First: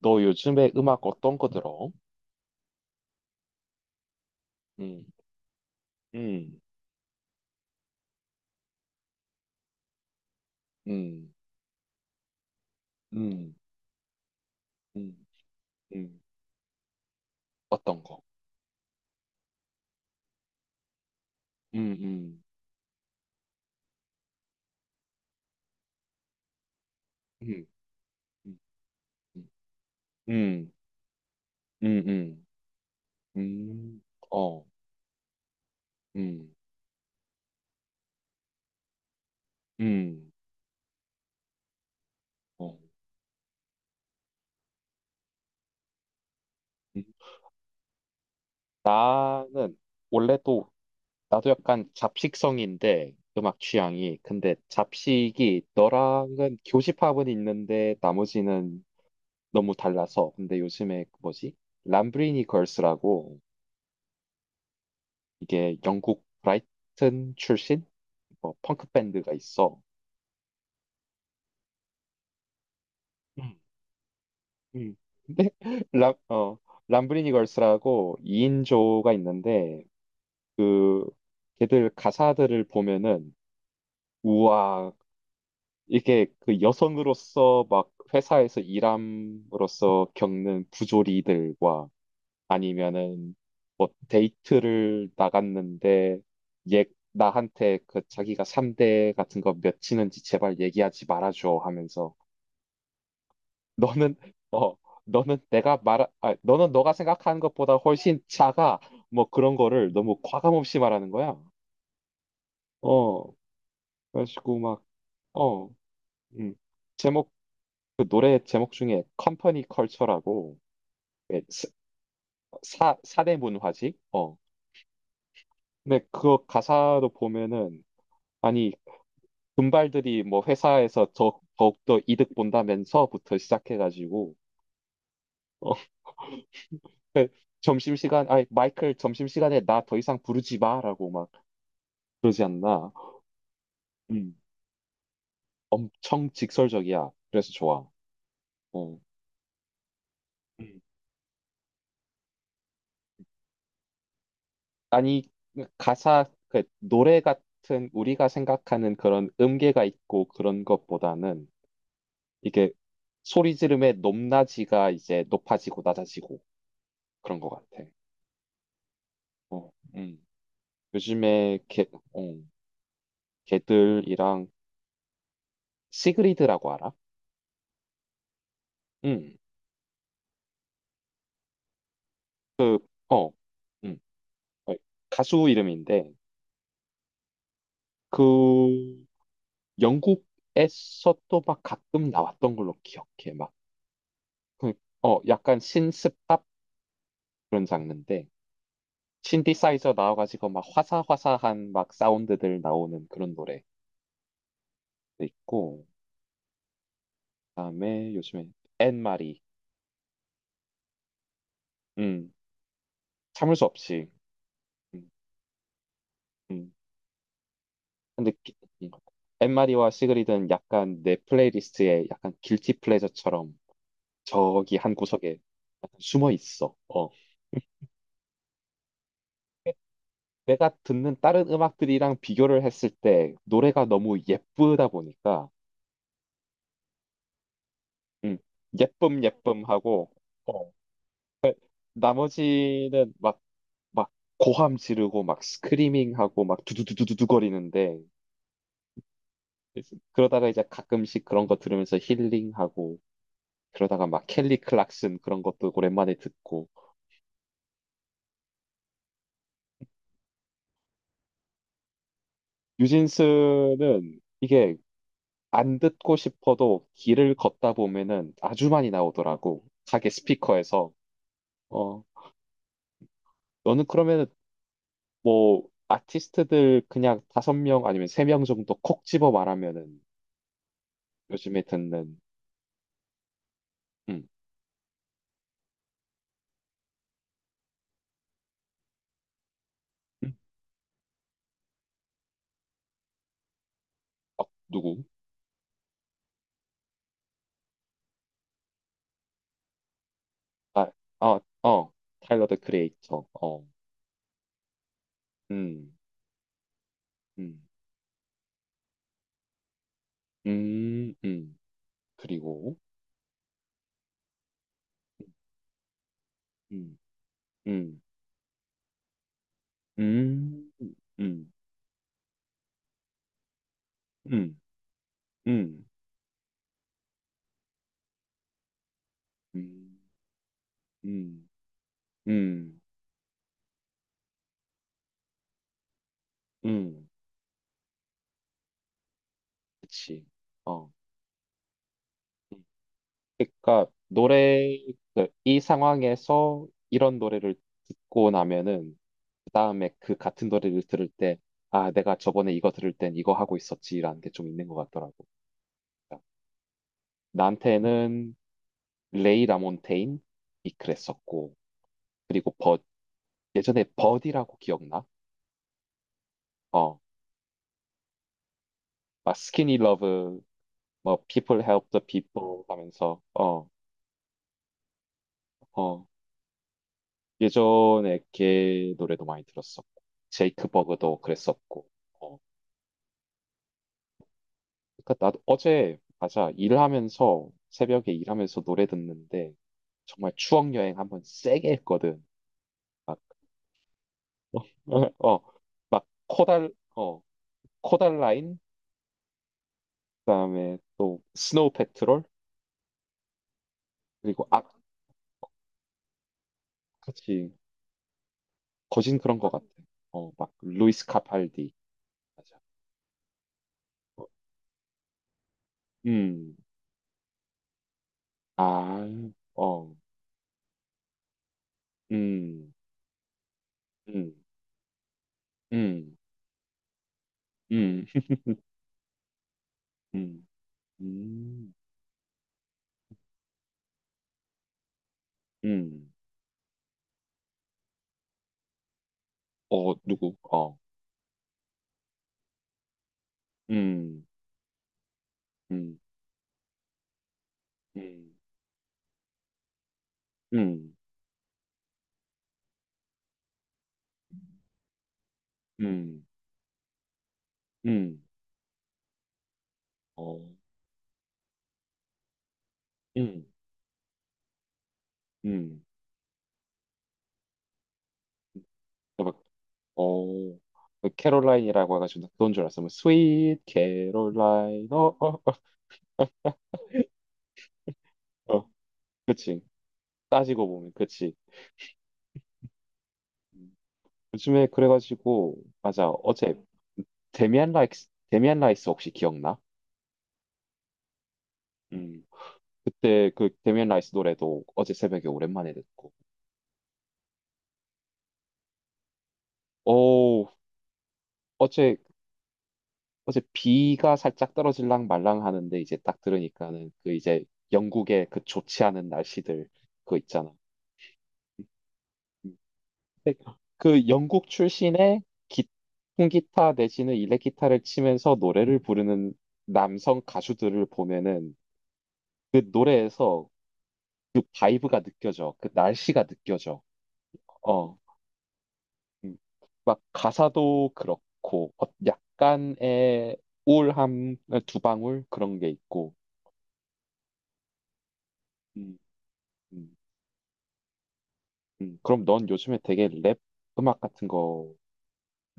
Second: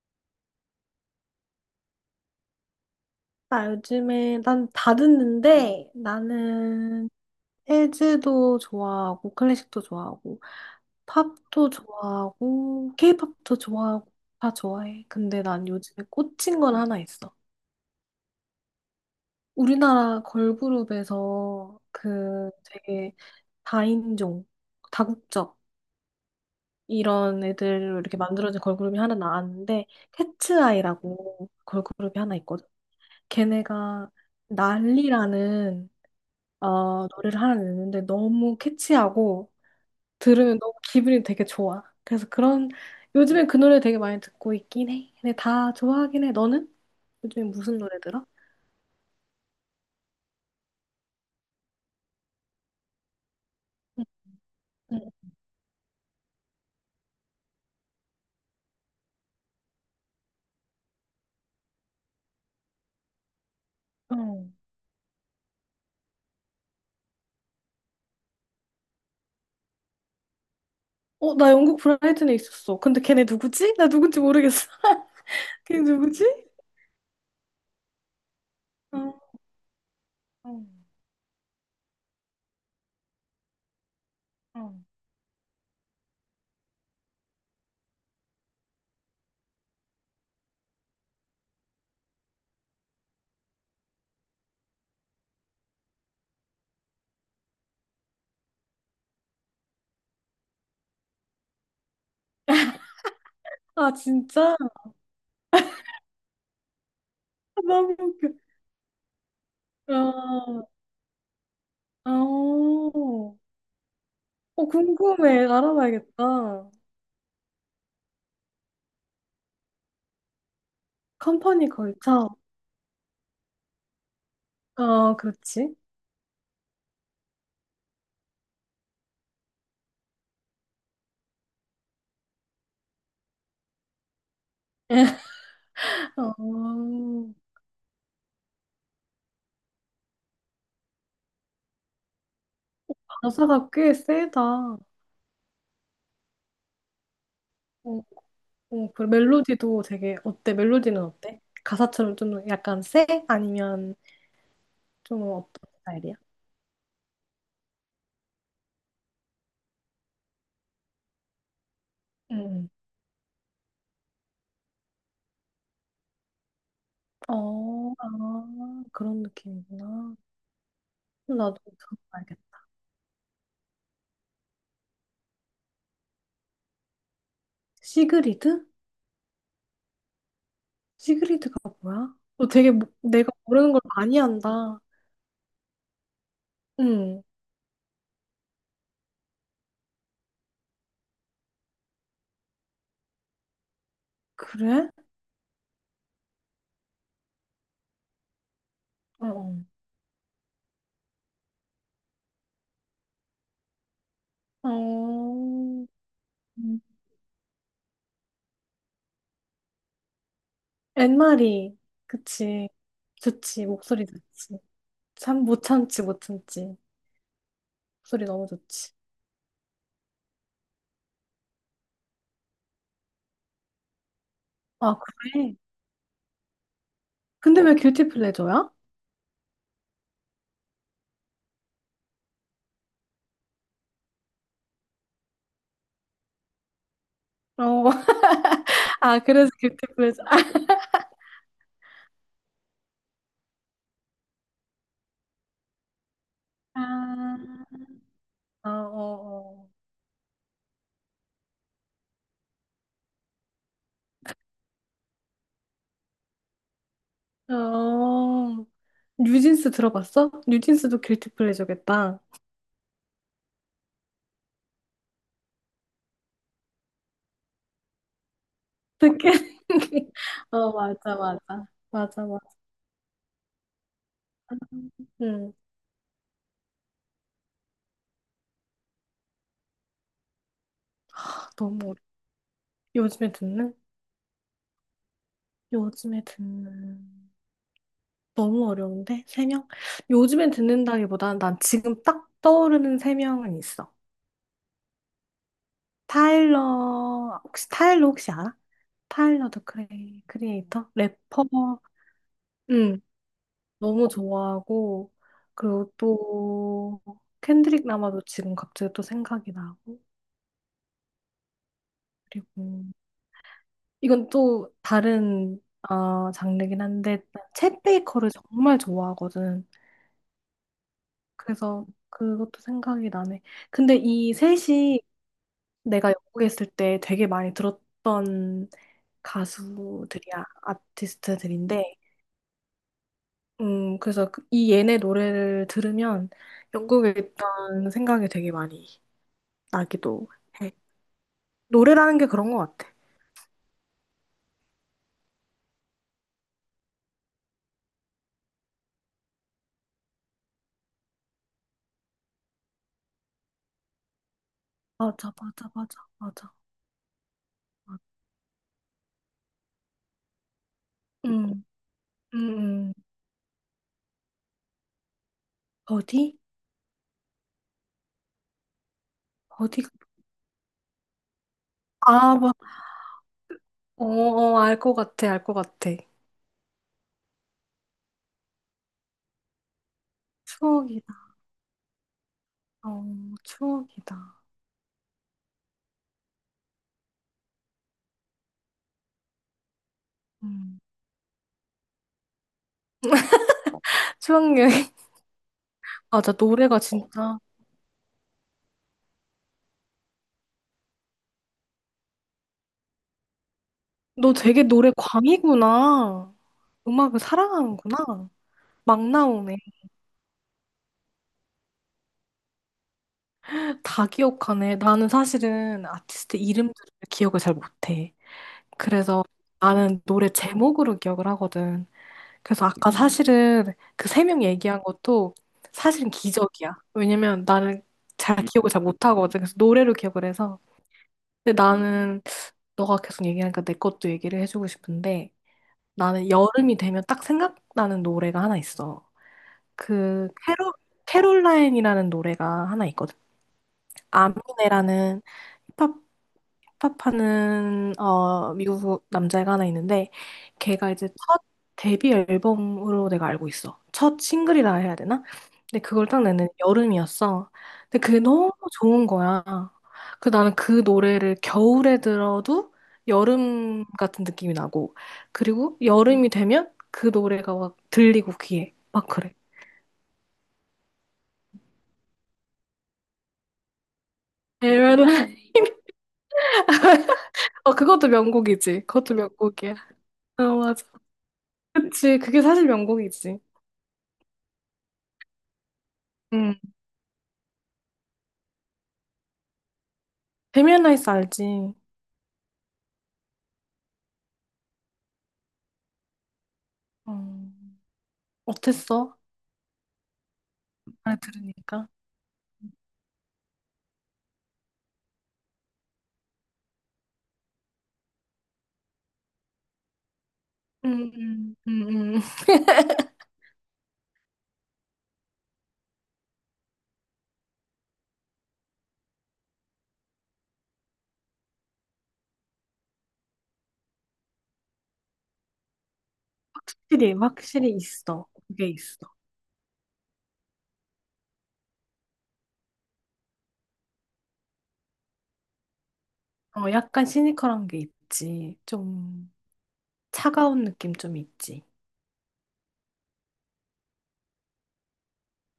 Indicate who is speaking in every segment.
Speaker 1: 너 요즘에 음악 어떤 거 들어?
Speaker 2: 나 요즘에 난 다
Speaker 1: 음.
Speaker 2: 듣는데
Speaker 1: 음.
Speaker 2: 나는 재즈도 좋아하고 클래식도 좋아하고
Speaker 1: 음.
Speaker 2: 팝도 좋아하고
Speaker 1: 음.
Speaker 2: 케이팝도 좋아하고 다 좋아해.
Speaker 1: 음.
Speaker 2: 근데 난 요즘에
Speaker 1: 음.
Speaker 2: 꽂힌 건 하나 있어.
Speaker 1: 어떤 거?
Speaker 2: 우리나라 걸그룹에서
Speaker 1: 음. 음.
Speaker 2: 그 되게 다인종, 다국적 이런
Speaker 1: 음.
Speaker 2: 애들로 이렇게 만들어진 걸그룹이 하나
Speaker 1: 음.
Speaker 2: 나왔는데
Speaker 1: 음.
Speaker 2: 캐츠아이라고
Speaker 1: 음.
Speaker 2: 걸그룹이 하나
Speaker 1: 음.
Speaker 2: 있거든.
Speaker 1: 음.
Speaker 2: 걔네가
Speaker 1: 어.
Speaker 2: 난리라는
Speaker 1: 음.
Speaker 2: 노래를 하나 냈는데 너무 캐치하고
Speaker 1: 음.
Speaker 2: 들으면 너무 기분이 되게 좋아. 그래서 그런
Speaker 1: 어.
Speaker 2: 요즘엔 그 노래 되게 많이 듣고 있긴 해. 근데 다 좋아하긴 해. 너는?
Speaker 1: 음.
Speaker 2: 요즘에 무슨 노래 들어?
Speaker 1: 나는 원래 또 나도 약간 잡식성인데 음악
Speaker 2: 응,
Speaker 1: 취향이, 근데
Speaker 2: 응,
Speaker 1: 잡식이 너랑은 교집합은 있는데 나머지는 너무 달라서. 근데 요즘에 그 뭐지? 람브리니 걸스라고,
Speaker 2: 응.
Speaker 1: 이게 영국 브라이튼 출신 뭐 펑크 밴드가 있어.
Speaker 2: 어, 나 영국 브라이튼에 있었어. 근데 걔네
Speaker 1: 음.
Speaker 2: 누구지? 나 누군지 모르겠어.
Speaker 1: 음. 근데
Speaker 2: 걔네
Speaker 1: 람,
Speaker 2: 누구지?
Speaker 1: 어, 람브리니 걸스라고 2인조가
Speaker 2: 어,
Speaker 1: 있는데,
Speaker 2: 어,
Speaker 1: 그 걔들 가사들을 보면은,
Speaker 2: 어.
Speaker 1: 우와, 이게 그 여성으로서 막 회사에서 일함으로써 겪는 부조리들과, 아니면은 뭐 데이트를 나갔는데, 얘 나한테 그 자기가 삼대 같은 거 몇 치는지 제발 얘기하지 말아줘 하면서
Speaker 2: 아,
Speaker 1: 너는,
Speaker 2: 진짜?
Speaker 1: 어, 너는 너는 너가 생각하는 것보다
Speaker 2: 너무
Speaker 1: 훨씬
Speaker 2: 웃겨.
Speaker 1: 작아, 뭐 그런 거를 너무 과감
Speaker 2: 아,
Speaker 1: 없이 말하는 거야.
Speaker 2: 어,
Speaker 1: 어, 그래가지고
Speaker 2: 어,
Speaker 1: 막,
Speaker 2: 궁금해.
Speaker 1: 어, 음.
Speaker 2: 알아봐야겠다.
Speaker 1: 제목, 그 노래 제목 중에 컴퍼니 컬처라고, 예,
Speaker 2: 컴퍼니 걸쳐.
Speaker 1: 사 사대 문화지, 어.
Speaker 2: 어, 그렇지.
Speaker 1: 근데 그 가사로 보면은, 아니, 분발들이 뭐 회사에서 더욱더 이득 본다면서부터 시작해가지고, 어,
Speaker 2: 아,
Speaker 1: 점심시간, 아니, 마이클 점심시간에 나 더 이상 부르지 마, 라고 막 그러지 않나.
Speaker 2: 가사가 꽤
Speaker 1: 음.
Speaker 2: 세다. 어,
Speaker 1: 엄청 직설적이야. 그래서 좋아.
Speaker 2: 어,
Speaker 1: 어.
Speaker 2: 그 멜로디도 되게 어때?
Speaker 1: 음.
Speaker 2: 멜로디는 어때? 가사처럼 좀 약간 세? 아니면 좀
Speaker 1: 아니,
Speaker 2: 어떤 스타일이야?
Speaker 1: 가사, 그 노래 같은 우리가 생각하는 그런 음계가 있고 그런 것보다는,
Speaker 2: 응.
Speaker 1: 이게 소리 지름의 높낮이가 이제 높아지고 낮아지고,
Speaker 2: 응.
Speaker 1: 그런 것 같아.
Speaker 2: 어, 아, 그런
Speaker 1: 어.
Speaker 2: 느낌이구나.
Speaker 1: 음.
Speaker 2: 나도
Speaker 1: 요즘에 게, 어.
Speaker 2: 들어봐야겠다.
Speaker 1: 걔들이랑 시그리드라고 알아?
Speaker 2: 시그리드?
Speaker 1: 응.
Speaker 2: 시그리드가 뭐야? 너 되게
Speaker 1: 어.
Speaker 2: 내가 모르는 걸
Speaker 1: 응.
Speaker 2: 많이
Speaker 1: 어,
Speaker 2: 한다.
Speaker 1: 가수 이름인데,
Speaker 2: 응.
Speaker 1: 그 영국에서 또 막 가끔 나왔던 걸로 기억해. 막, 그,
Speaker 2: 그래?
Speaker 1: 약간 신스팝 그런 장르인데,
Speaker 2: 어.
Speaker 1: 신디사이저 나와가지고 막 화사화사한 막 사운드들 나오는 그런 노래도
Speaker 2: 어.
Speaker 1: 있고,
Speaker 2: 어. 음.
Speaker 1: 그다음에 요즘에 앤마리,
Speaker 2: 엔마리.
Speaker 1: 음,
Speaker 2: 그치.
Speaker 1: 참을 수
Speaker 2: 좋지. 목소리
Speaker 1: 없이,
Speaker 2: 좋지.
Speaker 1: 음,
Speaker 2: 참 못 참지 못
Speaker 1: 음,
Speaker 2: 참지. 목소리 너무
Speaker 1: 느끼는
Speaker 2: 좋지.
Speaker 1: 것 같아요. 엠마리와 시그리드는 약간 내 플레이리스트에 약간 길티 플레저처럼 저기 한
Speaker 2: 아
Speaker 1: 구석에
Speaker 2: 그래?
Speaker 1: 약간 숨어 있어. 어.
Speaker 2: 근데 왜 길티 플레저야?
Speaker 1: 내가 듣는 다른 음악들이랑 비교를 했을 때 노래가 너무 예쁘다 보니까,
Speaker 2: 어.
Speaker 1: 음,
Speaker 2: 아
Speaker 1: 예쁨
Speaker 2: 그래서
Speaker 1: 예쁨
Speaker 2: 길티
Speaker 1: 하고,
Speaker 2: 플레저.
Speaker 1: 어, 나머지는 막 막 고함 지르고 막 스크리밍 하고 막 두두두두두
Speaker 2: 아.
Speaker 1: 거리는데,
Speaker 2: 어, 어,
Speaker 1: 그러다가 이제 가끔씩 그런 거 들으면서 힐링하고, 그러다가 막 켈리 클락슨 그런 것도 오랜만에 듣고.
Speaker 2: 어. 어. 뉴진스 들어봤어? 뉴진스도 길티 플레저겠다.
Speaker 1: 뉴진스는 이게 안 듣고 싶어도 길을 걷다 보면은 아주 많이
Speaker 2: 어떻게?
Speaker 1: 나오더라고, 가게
Speaker 2: 어
Speaker 1: 스피커에서.
Speaker 2: 맞아 맞아
Speaker 1: 어.
Speaker 2: 맞아 맞아.
Speaker 1: 너는 그러면은
Speaker 2: 응.
Speaker 1: 뭐 아티스트들 그냥 다섯 명 아니면 세 명 정도 콕 집어 말하면은,
Speaker 2: 아,
Speaker 1: 요즘에
Speaker 2: 너무 어려.
Speaker 1: 듣는.
Speaker 2: 요즘에 듣는?
Speaker 1: 음.
Speaker 2: 요즘에 듣는. 너무 어려운데? 세 명?
Speaker 1: 음.
Speaker 2: 요즘에 듣는다기보다는 난 지금 딱 떠오르는 세 명은 있어.
Speaker 1: 어, 누구?
Speaker 2: 타일러, 혹시 타일러 혹시 알아? 타일러 더
Speaker 1: 아,
Speaker 2: 크리에이터?
Speaker 1: 어,
Speaker 2: 래퍼
Speaker 1: 어, 타일러 더
Speaker 2: 응,
Speaker 1: 크리에이터. 어.
Speaker 2: 너무 좋아하고,
Speaker 1: 음.
Speaker 2: 그리고 또,
Speaker 1: 음.
Speaker 2: 켄드릭 라마도 지금 갑자기 또 생각이 나고,
Speaker 1: 음. 음. 그리고.
Speaker 2: 그리고, 이건 또 다른, 아, 장르긴
Speaker 1: 음.
Speaker 2: 한데, 챗
Speaker 1: 음.
Speaker 2: 베이커를 정말 좋아하거든.
Speaker 1: 음. 음.
Speaker 2: 그래서 그것도 생각이 나네. 근데 이
Speaker 1: 음.
Speaker 2: 셋이
Speaker 1: 음.
Speaker 2: 내가 영국에 있을 때 되게 많이 들었던
Speaker 1: 음.
Speaker 2: 가수들이야,
Speaker 1: 음.
Speaker 2: 아티스트들인데,
Speaker 1: 음.
Speaker 2: 그래서 이 얘네 노래를 들으면
Speaker 1: 음.
Speaker 2: 영국에 있던 생각이 되게 많이
Speaker 1: 그치.
Speaker 2: 나기도 해.
Speaker 1: 어.
Speaker 2: 노래라는 게 그런 것 같아.
Speaker 1: 그러니까 노래, 그이 상황에서 이런 노래를 듣고 나면은 그 다음에 그 같은 노래를 들을 때, 아, 내가 저번에 이거 들을 땐 이거 하고 있었지라는 게 좀 있는 것 같더라고.
Speaker 2: 맞아, 맞아, 맞아,
Speaker 1: 그러니까
Speaker 2: 맞아. 맞아.
Speaker 1: 나한테는 레이 라몬테인이 그랬었고,
Speaker 2: 음, 음,
Speaker 1: 그리고 버,
Speaker 2: 음.
Speaker 1: 예전에 버디라고 기억나?
Speaker 2: 어디?
Speaker 1: 어, 막 스키니
Speaker 2: 어디가?
Speaker 1: 러브, 뭐 People Help the
Speaker 2: 아, 뭐,
Speaker 1: People 하면서, 어,
Speaker 2: 어, 어, 알 것 같아, 알 것 같아.
Speaker 1: 어, 예전에 걔 노래도 많이 들었었고 제이크
Speaker 2: 추억이다.
Speaker 1: 버그도 그랬었고. 어,
Speaker 2: 어, 추억이다.
Speaker 1: 그러니까 나도 어제, 맞아, 일하면서 새벽에 일하면서 노래 듣는데 정말 추억
Speaker 2: 음.
Speaker 1: 여행 한번 세게 했거든. 막
Speaker 2: 추억 여행.
Speaker 1: 어, 막
Speaker 2: 맞아, 노래가 진짜.
Speaker 1: 코달라인, 그다음에 또 스노우 패트롤,
Speaker 2: 너
Speaker 1: 그리고 아
Speaker 2: 되게 노래 광이구나. 음악을
Speaker 1: 그치
Speaker 2: 사랑하는구나. 막
Speaker 1: 거진 그런 것
Speaker 2: 나오네.
Speaker 1: 같아. 어, 막 루이스 카팔디. 맞아.
Speaker 2: 다
Speaker 1: 어.
Speaker 2: 기억하네. 나는 사실은 아티스트
Speaker 1: 음.
Speaker 2: 이름들을 기억을 잘 못해.
Speaker 1: 아.
Speaker 2: 그래서
Speaker 1: 어.
Speaker 2: 나는 노래 제목으로 기억을 하거든. 그래서
Speaker 1: 음.
Speaker 2: 아까 사실은 그 세
Speaker 1: 음.
Speaker 2: 명 얘기한 것도 사실은
Speaker 1: 음.
Speaker 2: 기적이야. 왜냐면 나는
Speaker 1: 음.
Speaker 2: 잘 기억을 잘 못하거든. 그래서 노래로 기억을
Speaker 1: 음.
Speaker 2: 해서. 근데
Speaker 1: 음.
Speaker 2: 나는 너가 계속 얘기하니까 내 것도 얘기를 해주고 싶은데
Speaker 1: 음.
Speaker 2: 나는 여름이 되면 딱 생각나는 노래가 하나 있어.
Speaker 1: 어,
Speaker 2: 그
Speaker 1: 누구? 어.
Speaker 2: 캐롤라인이라는 노래가 하나 있거든.
Speaker 1: 음.
Speaker 2: 아미네라는 힙합
Speaker 1: 음.
Speaker 2: 힙합하는
Speaker 1: 음.
Speaker 2: 미국 남자애가 하나 있는데 걔가
Speaker 1: 음.
Speaker 2: 이제 첫 데뷔 앨범으로 내가 알고 있어. 첫 싱글이라 해야 되나? 근데 그걸 딱
Speaker 1: 음.
Speaker 2: 냈는데 여름이었어. 근데 그게
Speaker 1: 음.
Speaker 2: 너무 좋은 거야. 그
Speaker 1: 어.
Speaker 2: 나는 그 노래를 겨울에 들어도
Speaker 1: 음.
Speaker 2: 여름 같은 느낌이 나고 그리고
Speaker 1: 음.
Speaker 2: 여름이 되면 그 노래가 막 들리고 귀에 막
Speaker 1: 나
Speaker 2: 그래.
Speaker 1: 막, 어, 그 캐롤라인이라고 해가지고 나 그건 줄 알았어. 뭐, 스윗 캐롤라인, 어, 어,
Speaker 2: 어 그것도
Speaker 1: 어, 어.
Speaker 2: 명곡이지. 그것도
Speaker 1: 그치.
Speaker 2: 명곡이야. 어
Speaker 1: 따지고
Speaker 2: 맞아.
Speaker 1: 보면, 그치.
Speaker 2: 그치, 그게 사실 명곡이지.
Speaker 1: 음. 요즘에 그래가지고, 맞아, 어제
Speaker 2: 음.
Speaker 1: 데미안 라이스, 데미안 라이스 혹시 기억나?
Speaker 2: 데미안 라이스 알지?
Speaker 1: 음. 그때 그 데미안 라이스 노래도 어제 새벽에 오랜만에 듣고.
Speaker 2: 어, 어땠어?
Speaker 1: 오,
Speaker 2: 잘 들으니까.
Speaker 1: 어제, 어제 비가 살짝 떨어질랑 말랑 하는데 이제 딱 들으니까는, 그 이제 영국의 그 좋지 않은 날씨들 그거 있잖아.
Speaker 2: 음, 음, 음, 응.
Speaker 1: 음. 그 영국 출신의 기, 통기타 내지는 일렉기타를 치면서 노래를 부르는 남성 가수들을 보면은, 그 노래에서 그 바이브가 느껴져. 그 날씨가 느껴져.
Speaker 2: 확실히, 확실히
Speaker 1: 어.
Speaker 2: 있어. 그게 있어.
Speaker 1: 음. 막 가사도 그렇고, 어, 약간의 우울함, 두 방울, 그런 게 있고.
Speaker 2: 어, 약간 시니컬한 게 있지.
Speaker 1: 음.
Speaker 2: 좀
Speaker 1: 음.
Speaker 2: 차가운 느낌 좀 있지.
Speaker 1: 음. 그럼 넌 요즘에 되게 랩 음악 같은 거,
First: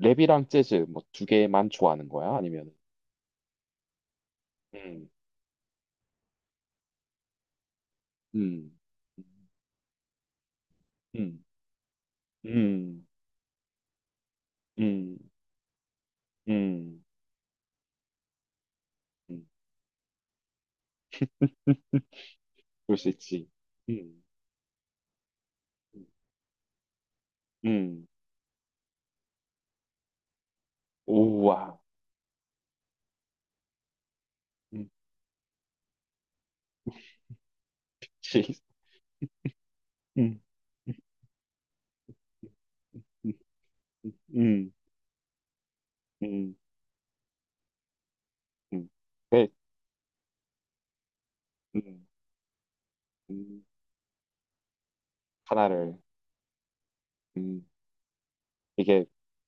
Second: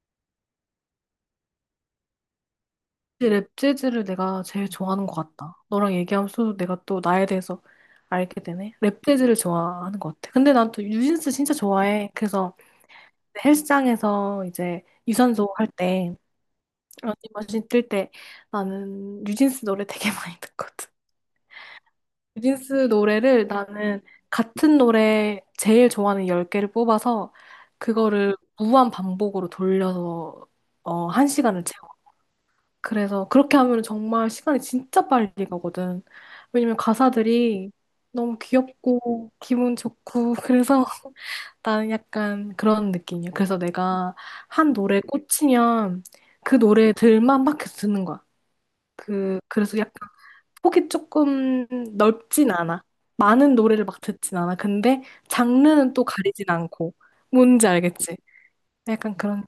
Speaker 1: 랩이랑 재즈 뭐 두 개만 좋아하는 거야? 아니면
Speaker 2: 랩 재즈를 내가 제일 좋아하는
Speaker 1: 음,
Speaker 2: 것 같다. 너랑 얘기하면서 내가 또 나에 대해서 알게 되네.
Speaker 1: 음,
Speaker 2: 랩 재즈를 좋아하는 것 같아. 근데 난 또 뉴진스
Speaker 1: 음,
Speaker 2: 진짜 좋아해. 그래서
Speaker 1: 음,
Speaker 2: 헬스장에서 이제
Speaker 1: 음,
Speaker 2: 유산소 할때
Speaker 1: 음,
Speaker 2: 러닝머신 뜰 때 나는
Speaker 1: 음.
Speaker 2: 뉴진스 노래 되게 많이 듣거든. 뉴진스
Speaker 1: 그럴 수
Speaker 2: 노래를
Speaker 1: 있지.
Speaker 2: 나는
Speaker 1: 음,
Speaker 2: 같은 노래 제일
Speaker 1: 음,
Speaker 2: 좋아하는 10개를 뽑아서
Speaker 1: 음.
Speaker 2: 그거를 무한 반복으로 돌려서 한 시간을
Speaker 1: 우와.
Speaker 2: 채워. 그래서 그렇게 하면 정말 시간이
Speaker 1: 음.
Speaker 2: 진짜 빨리 가거든. 왜냐면 가사들이 너무
Speaker 1: 치.
Speaker 2: 귀엽고 기분 좋고
Speaker 1: 음.
Speaker 2: 그래서 나는 약간 그런 느낌이야.
Speaker 1: 음.
Speaker 2: 그래서 내가
Speaker 1: 음.
Speaker 2: 한 노래에 꽂히면
Speaker 1: 음.
Speaker 2: 그 노래들만 막 계속 듣는 거야.
Speaker 1: 음.
Speaker 2: 그,
Speaker 1: 그,
Speaker 2: 그래서 약간 폭이 조금
Speaker 1: 음,
Speaker 2: 넓진 않아. 많은
Speaker 1: 음,
Speaker 2: 노래를 막 듣진 않아. 근데 장르는
Speaker 1: 하나를,
Speaker 2: 또 가리진 않고.
Speaker 1: 음,
Speaker 2: 뭔지 알겠지?
Speaker 1: 이게
Speaker 2: 약간 그런.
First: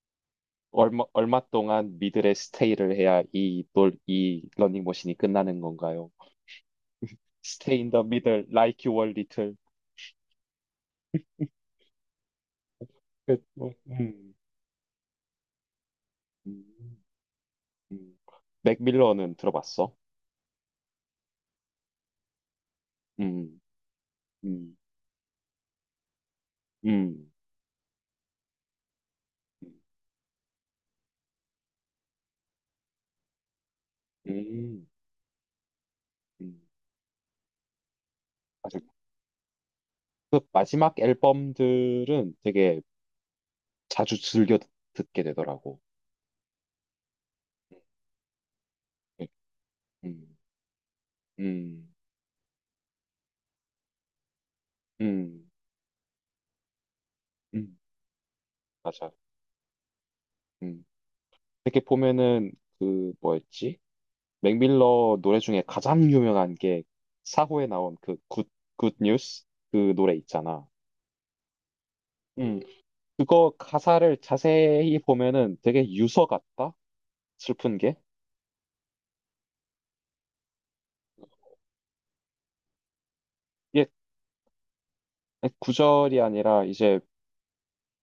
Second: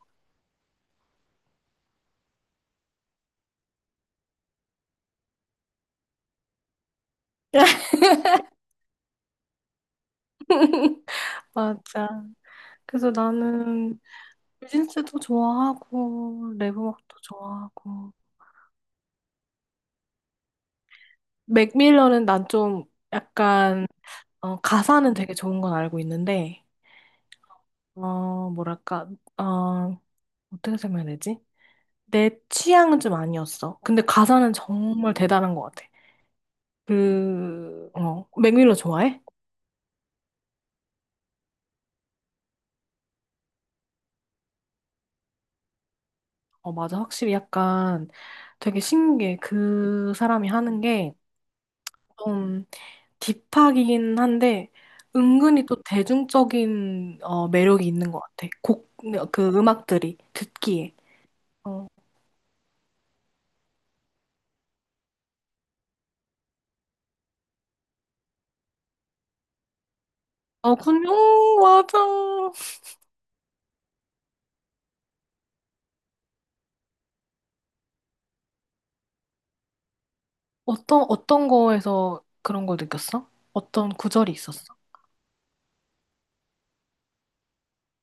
Speaker 1: 얼마, 얼마 동안 미들에 스테이를 해야 이, 놀, 이 러닝머신이 끝나는 건가요? Stay in the middle, like you were little.
Speaker 2: 맞아. 그래서
Speaker 1: 그, 뭐,
Speaker 2: 나는 뉴진스도 좋아하고,
Speaker 1: 음,
Speaker 2: 랩 음악도 좋아하고.
Speaker 1: 음. 맥밀런은 들어봤어?
Speaker 2: 맥밀런은 난 좀
Speaker 1: 음.
Speaker 2: 약간, 어,
Speaker 1: 음.
Speaker 2: 가사는 되게 좋은 건 알고 있는데,
Speaker 1: 음.
Speaker 2: 어, 뭐랄까, 어, 어떻게 설명해야 되지? 내 취향은 좀 아니었어. 근데 가사는
Speaker 1: 음.
Speaker 2: 정말 대단한 것 같아.
Speaker 1: 음.
Speaker 2: 그, 어, 맥밀러
Speaker 1: 맞아.
Speaker 2: 좋아해?
Speaker 1: 그 마지막 앨범들은 되게 자주 듣게 되더라고.
Speaker 2: 어, 맞아. 확실히 약간 되게
Speaker 1: 네.
Speaker 2: 신기해. 그
Speaker 1: 음.
Speaker 2: 사람이 하는 게
Speaker 1: 음.
Speaker 2: 좀 딥하긴 한데
Speaker 1: 음.
Speaker 2: 은근히 또 대중적인 어,
Speaker 1: 음.
Speaker 2: 매력이 있는 것 같아.
Speaker 1: 맞아.
Speaker 2: 그 음악들이
Speaker 1: 음.
Speaker 2: 듣기에.
Speaker 1: 이렇게
Speaker 2: 어,
Speaker 1: 보면은 그 뭐였지? 맥밀러 노래 중에 가장 유명한 게 사호에 나온 그 굿, 굿 뉴스 그 노래 있잖아.
Speaker 2: 어, 군요, 맞아.
Speaker 1: 음. 그거 가사를 자세히 보면은 되게 유서 같다? 슬픈 게?
Speaker 2: 어떤, 어떤 거에서 그런 걸 느꼈어?
Speaker 1: 이게
Speaker 2: 어떤 구절이 있었어?
Speaker 1: 구절이 아니라 이제,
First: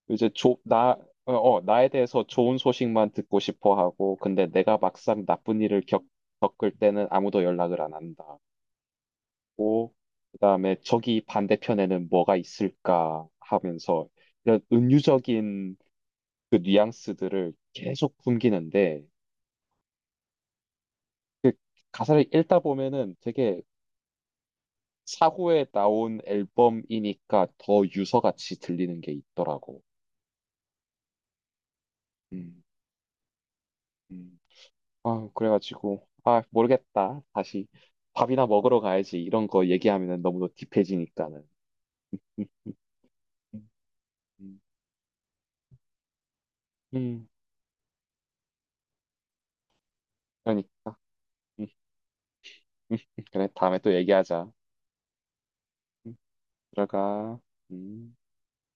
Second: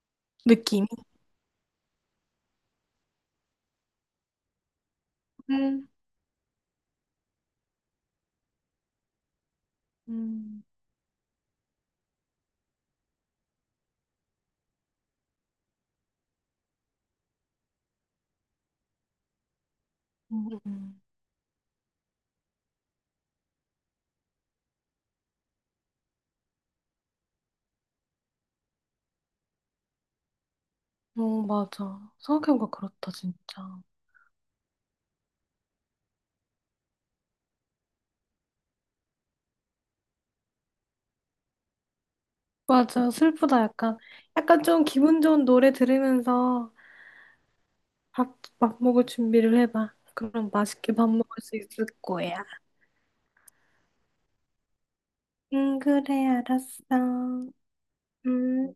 Speaker 1: 이제 조,
Speaker 2: 느낌이?
Speaker 1: 나, 어, 어, 나에 대해서 좋은 소식만 듣고 싶어 하고, 근데 내가 막상 나쁜 일을
Speaker 2: 음,
Speaker 1: 겪, 겪을 때는 아무도 연락을 안 한다고,
Speaker 2: 음,
Speaker 1: 그다음에 저기 반대편에는 뭐가 있을까 하면서 이런 은유적인 그 뉘앙스들을 계속 풍기는데,
Speaker 2: 음, 음.
Speaker 1: 가사를 읽다 보면은 되게 사후에 나온 앨범이니까 더 유서같이 들리는 게 있더라고.
Speaker 2: 어, 맞아.
Speaker 1: 음.
Speaker 2: 생각해보니까 그렇다, 진짜.
Speaker 1: 음. 아, 그래가지고 아 모르겠다. 다시 밥이나 먹으러 가야지. 이런 거 얘기하면은 너무 딥해지니까는.
Speaker 2: 맞아. 슬프다,
Speaker 1: 음.
Speaker 2: 약간.
Speaker 1: 음.
Speaker 2: 약간 좀 기분 좋은 노래 들으면서
Speaker 1: 음.
Speaker 2: 밥 먹을 준비를 해봐. 그럼 맛있게
Speaker 1: 그러니까.
Speaker 2: 밥 먹을 수
Speaker 1: 음.
Speaker 2: 있을 거야.
Speaker 1: 음. 음. 그래, 다음에 또 얘기하자.
Speaker 2: 응,
Speaker 1: 음.
Speaker 2: 그래, 알았어.
Speaker 1: 들어가. 음.
Speaker 2: 음.